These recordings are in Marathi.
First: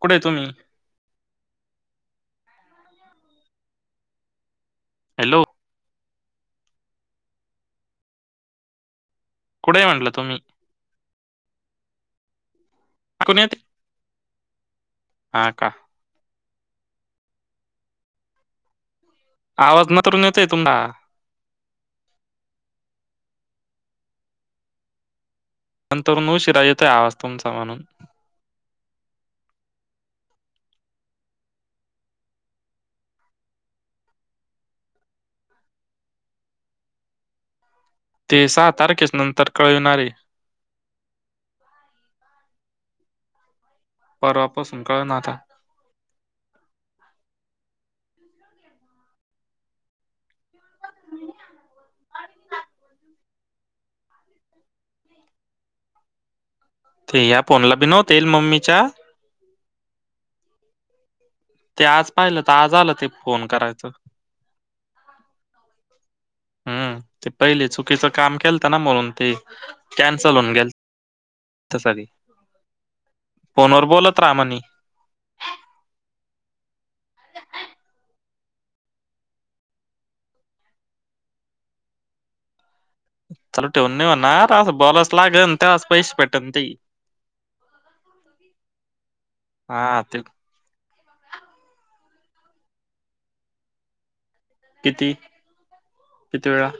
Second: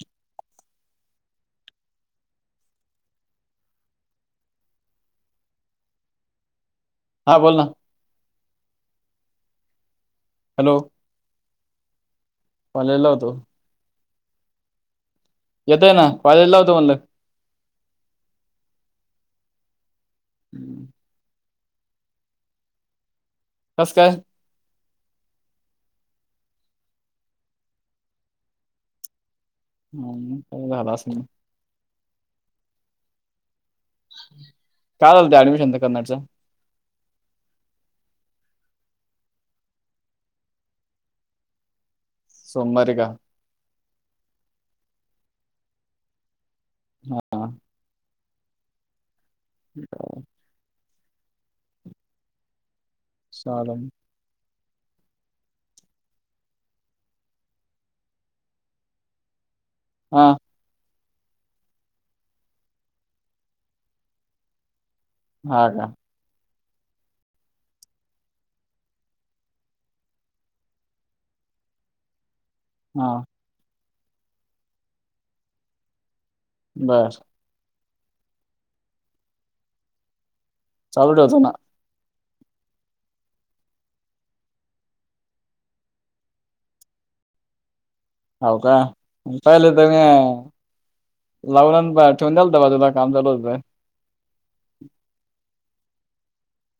कुठे तुम्ही? हॅलो. हां बोल ना. कुे म्हटलं तुम्ही? हॅलो पालेला होतो. ऐकून येते हा का येतय ना कॉलेज ला होतं म्हणलंग. आवाज न तर येतय तुमडा हम्म. तस काय? नंतर न शिराय येत आहे आ वास्तवमचा म्हणून हा का झालाच म का चालत ऍडमिशन तर करण्याचं. ते सहा तारखेच नंतर कळविणारे सोमारी का? पर वापसकाळ नाता हा. ह्. सलेन ते या फोनला बिनो तेल मम्मीच्या हा. ते आज पाहिलं तर आज आलं ते फोन करायचं. हा का? हम्म ते पहिले चुकीच काम केलत ना म्हणून ते कॅन्सल होऊन गेल. तसली. हा. पनोर बोलत रामानी बस. चाल ठे होता ना. चालू ठेवून नाहीणार असं बोलास लागेल त्या पैसे भेटन ते हो का पाहिलं तर हा ते म, लावून ठेवून द्याल तर बाबा तुला काम लू किती? पितळा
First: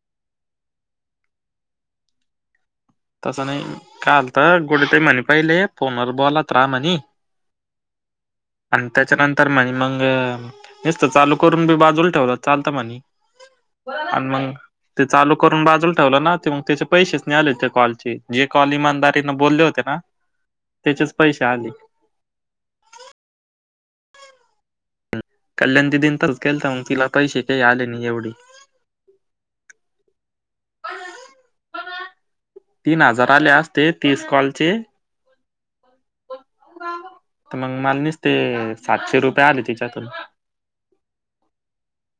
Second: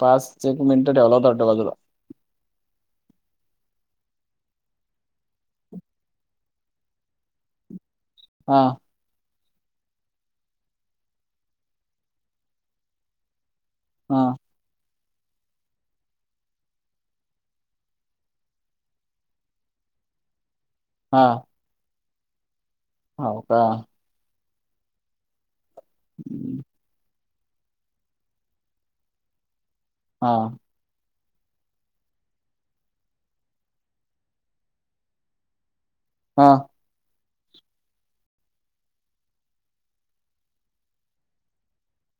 पाच एक मिनिटं ठेवला होता ट्या बाजूला तसं नाही काल तर गोड ते म्हणे पहिले फोनवर बोलात राहा म्हने हा त्याच्यानंतर म्हणे मग नसत चालू करून बी बाजूला ठेवलं चालत म्हणे, आणि हा मग ते चालू करून बाजूला ठेवलं ना ते मग त्याचे पैसेच नाही आले ते कॉल जे कॉल इमानदारीने बोलले होते ना त्याचेच हा पैसे आले. हो का, कल्याण दिदीन तरच हम्म, गेल तर मग तिला पैसे काही आले नाही एवढी हा प तीन हजाराले असते तीस कॉल चे हा तर मग माल नसते सातशे रुपये आले तिच्यातून,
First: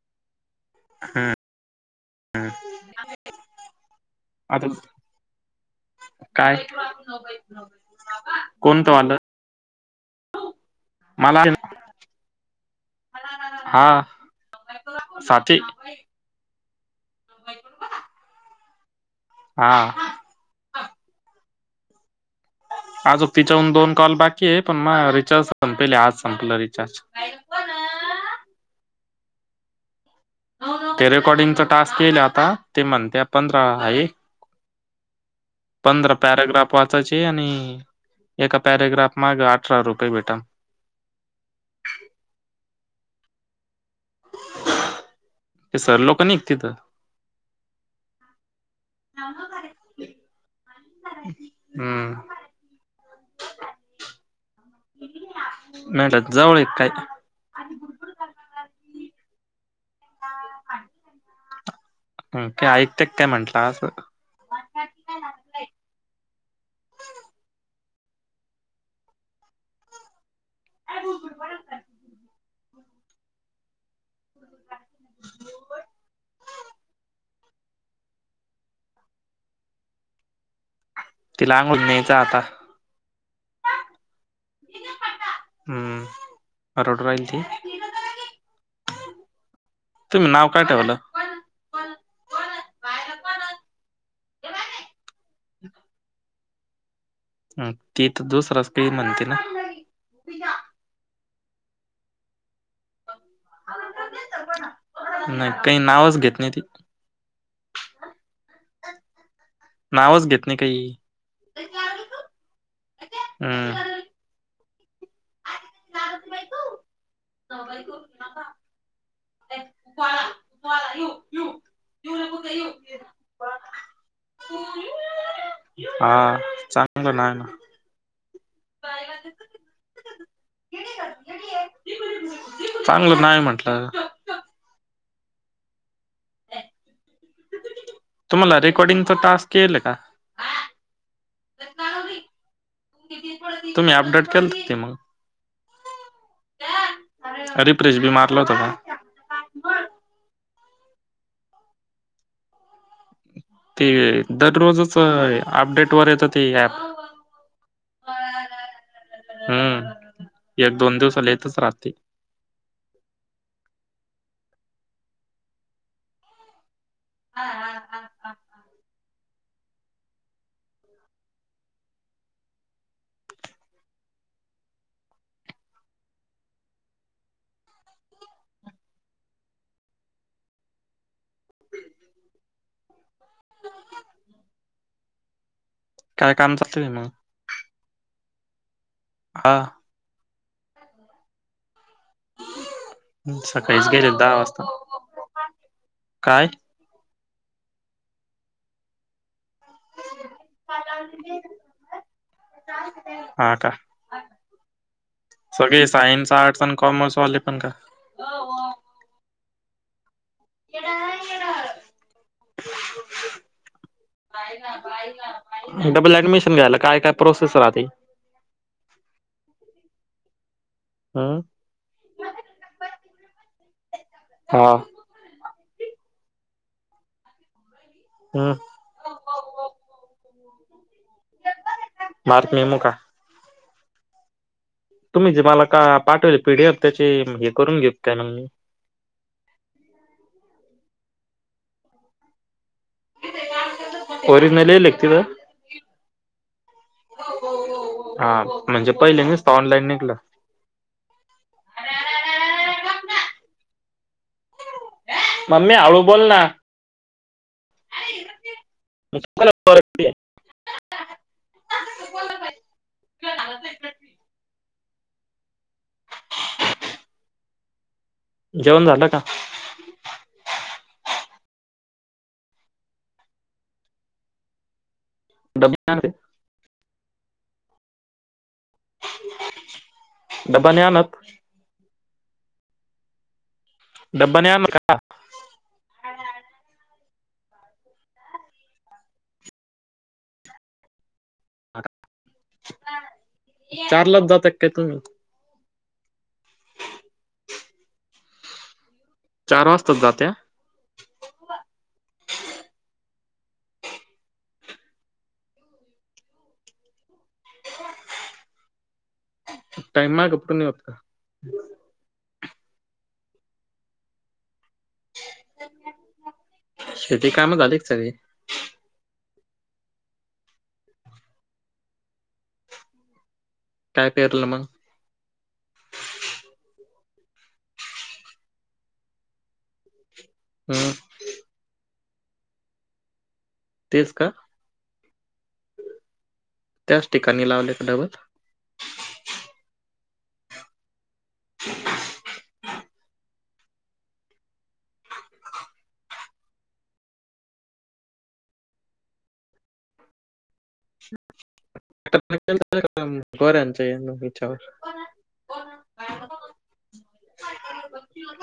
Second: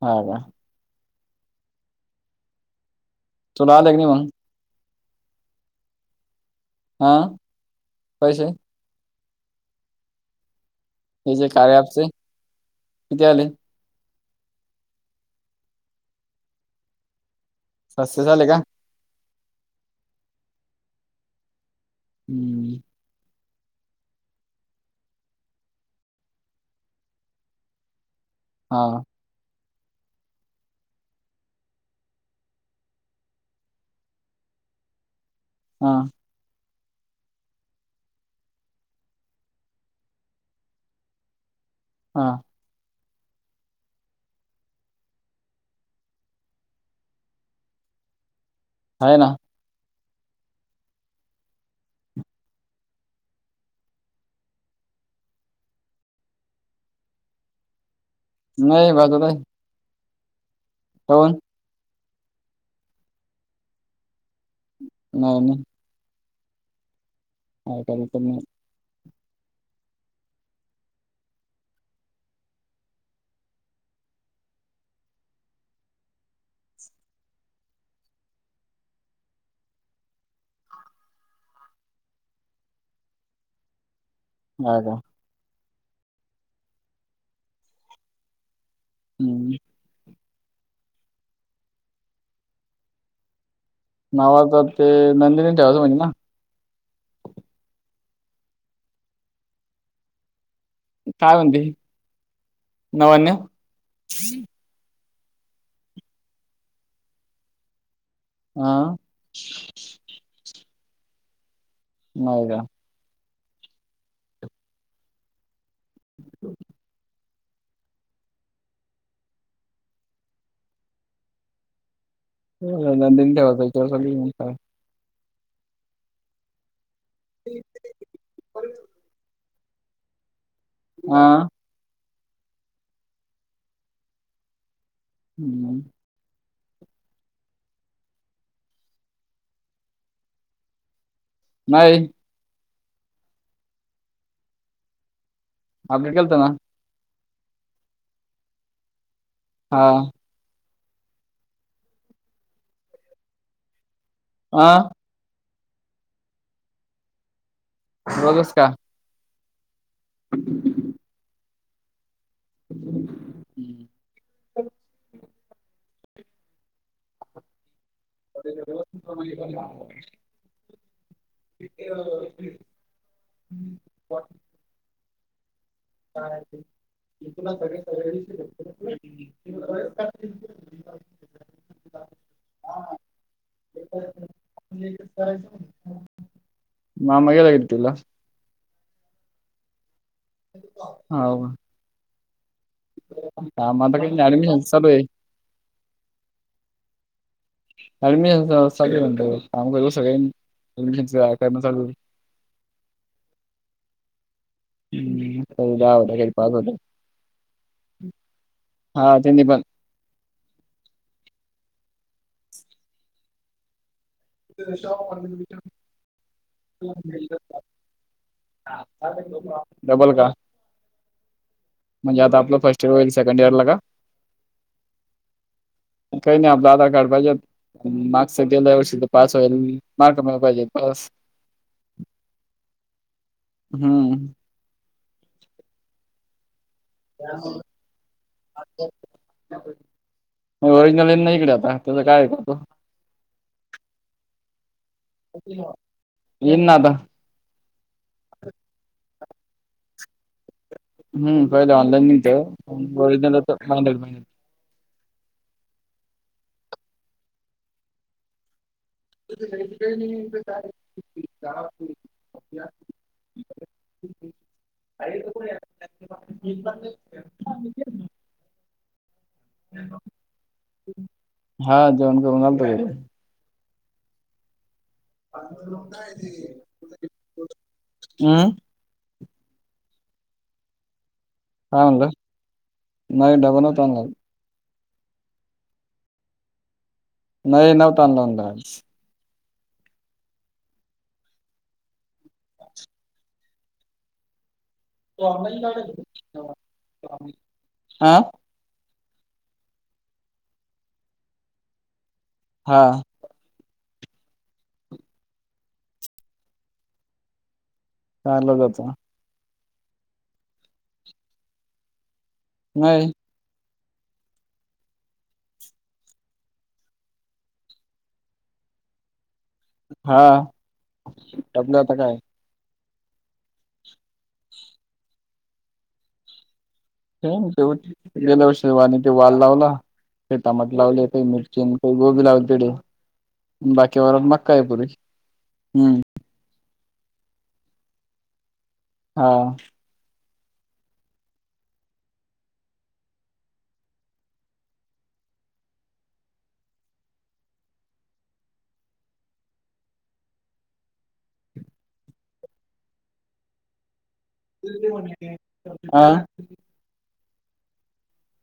हो का हम्म हम्म. तूला आले कि नाही मग, आता काय हा पैसे कोणत आलं. हे मला जे कार्य ॲपचे किती आले हा सा [inaudible] हकम [inaudible] सस्य चाले का. हा हम्म आजोग तिच्याहून दोन कॉल बाकी आहे पण म रिचार्ज संपले आज संपलं रिचार्ज हा ते रेकॉर्डिंगचा टास्क केल आता ते म्हणत पंधरा आहे. हा पंधरा पॅरेग्राफ वाचायची आणि एका पॅरेग्राफ माग अठरा रुपये भेटन. हा ते सर लोक निघ तिथं आहे ना हम्म नाहीटात जवळ एक काय नाही बाजू हो ह काय ऐकत काय म्हंटलं असं. न ना अ का पण [inaudible] अ ब ब [inaudible] तिला आंगळूली न्यायचा आता [inaudible] ह का हम्म रडू राहिल ती, हम् तुम्ही नाव काय ठेवलं? नावा तर ते नंदिनीत ठेवायचं म्हणजे ना, ती तर दुसराच काही म्हणते ना, काय म्हणते नवन्य नाही काही नावच घेत नाही ती हां. नावच घेत नाही काही नाय का? हम्म. हो. सवई करु नाका. [unintelligible] नंदन ठेवायच तिच्यावर सगळं हा चांगलं नाही ना. बाय हां. चांगलं नाही म्हटलं. हम्म. तुम्हांला रेकॉर्डिंगचा टास्क येल का? नाही. तुम्ही अपडेट केलंत ते मग. अपडेट केलत ना. रिप्रेश भी मारल होत का? हां. ते हा दररोजच अपडेट वर येत ते ऍप. रोजस का? हम्म एक, दोन दिवसाला येतच राहते. हम्म. हां हां हां ह [unintelligible] हम्. काय हाय ते? [unintelligible] नीट च करायचं म्हणलं. काय काम चाललंय मग मामा गेलाय हिलतीला. हां. हो. काम सकाळीच आता काही गेलेत नाही दहा ऍडमिशन वाजता. चालू आहे काय? आणि मी सगळे म्हणतो काम कर इमिटेशनच कर ना चालू. हा का हुं सगळे जा होता कइ सायन्स पास आर्ट्स आणि होता. कॉमर्स वाले पण का? हा त्यांनी पण. येड हाय येड. डबल ऍडमिशन घ्यायला काय काय प्रोसेस रहाते? डबल का? हां. म्हणजे आता आपलं फर्स्ट इयर होईल सेकंड इयर ला का? हां. काही नाही आपलं आधार कार्ड पाहिजे. मार्कशीट हम्म. गेल्या वर्षीच पास होईल मार्क मला पाहिजे पास मार्क मेमो का? हुं. तुम्ही जे मला का पाठवेलत पीडीएफ त्याची हे करून घेऊ का काय मग मी. ओरिजनल येईन ना इकडे आता त्याच काय ऐकतो. ओरिजनल आलेलं. इन न आता हा म्हणजे पहिले निस्त ऑनलाईन निघलं. हुं पहिले ऑनलाईन निघत ओरिजिनल येत [unintelligible] मम्मी हळू बोल ना. मग तुम्हाला आहे. [unintelligible] [unintelligible] [unintelligible] जेवण झालं का? हा जेवण करून आलतो. डब्बा आणते हू. डबा नहीं आणत. का म्हणल नाही डबा नहीं आणत. डबा नाही आणत का? नाही नव्हता आणला डबा. का चारलाच जाता का काय तुम्ही हा. चार वाजताच जात्या. हा. चारला जातो. टाइमा कपडून नि होत का? नाही. शेती कामं झाली का सगळी हा आपलं आता काय? काय पेरलं मग? हे तेव गेल्या शेवा आणि ते वाल लावला, ते टमाट हम्म लावले, मिरची आणि गोबी लावून पिढ बाकी तेच व का मका आहे प पुरी हम्म. त्याच ठिकाणी लावले एक ढबल हा. [unintelligible] बरच. आा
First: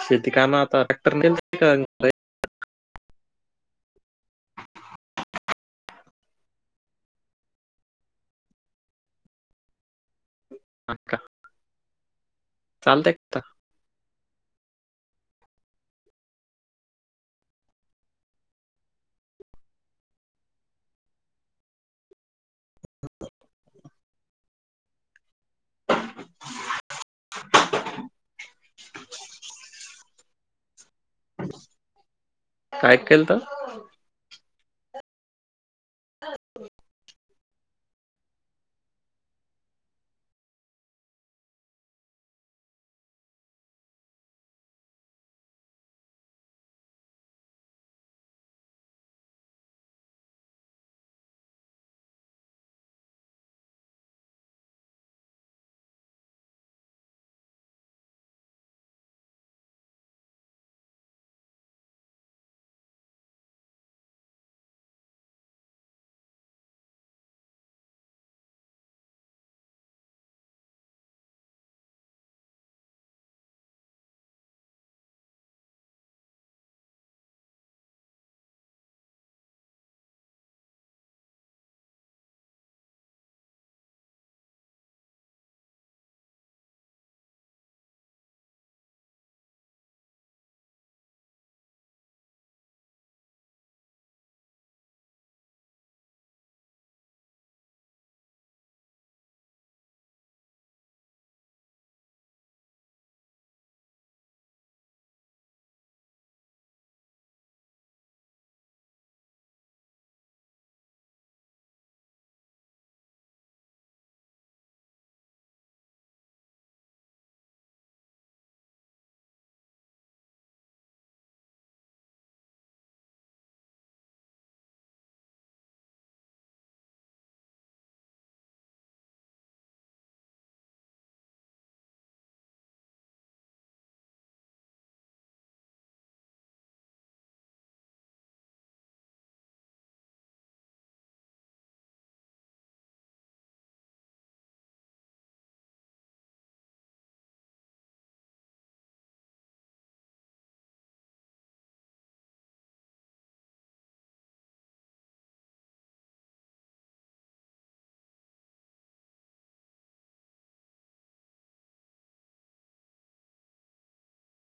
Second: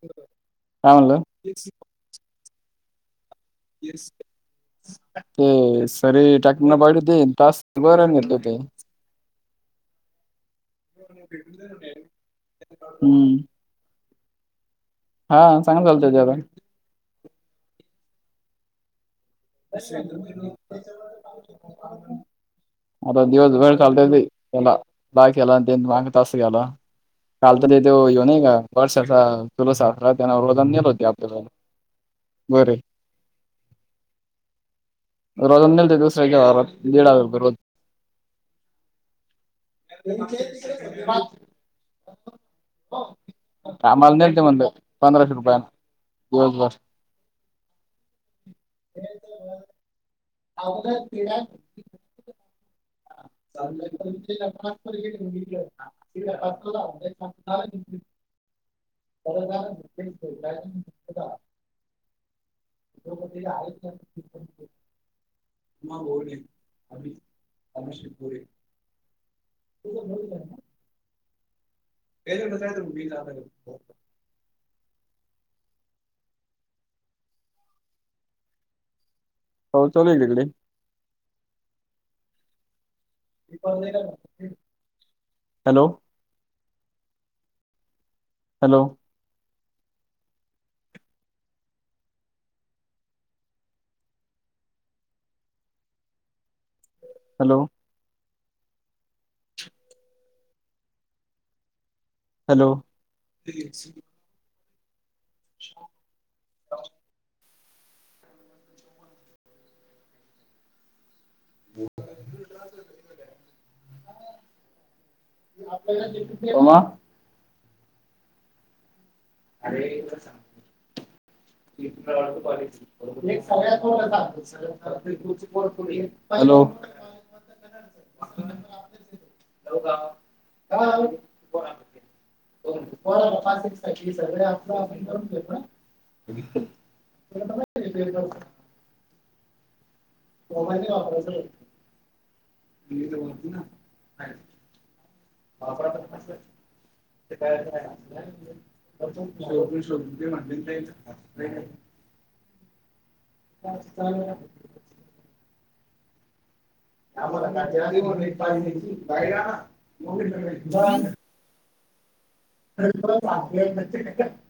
शेती का ना काय आताक्टर म्हणलं का? ये. ते सरी टाकना पाड देईन तास बर घेतलं ते चालतंय हम्म. का हां सांग चालत ते आहे. आता दिवस वेळ चालत ते त्याला बाय केला ते माग तास गेला काल तर ते तो येऊनय का? वर्षाचा तुला साखरा अस त्यांना वद नेल होते. आपल्याला बरे काय केलंत. रोजानं दिलते दुसऱ्याच्या वावरात दीड हजार रूपये रोज [unintelligible] कामाला नेलते म्हणलं पंधराशे रुपया दिवसभर अवघ क्रीडा घलं. ठी आहे. खरची छत्रपतीला आयुष्या ब अभ अश्य पुे [unintelligible] तुझ बोल पले कसाय त बी ला [unintelligible] पाऊस चालू आहे तिकडे हॅलो हॅलो हॅलो हॅलो [unintelligible] हो मा [unintelligible] अरे सां त तुला वाळत कॉलेज [unintelligible] सगळ्यातगळोडीॅ [unintelligible] [unintelligible] [unintelligible] सगळे आप आप करून घेत ना त वापरायचं होत म तर बोलत ना ह पात [unintelligible] ते शोधून ते म्ह नाही ब [unintelligible] त्याला पा [unintelligible] परु [unintelligible]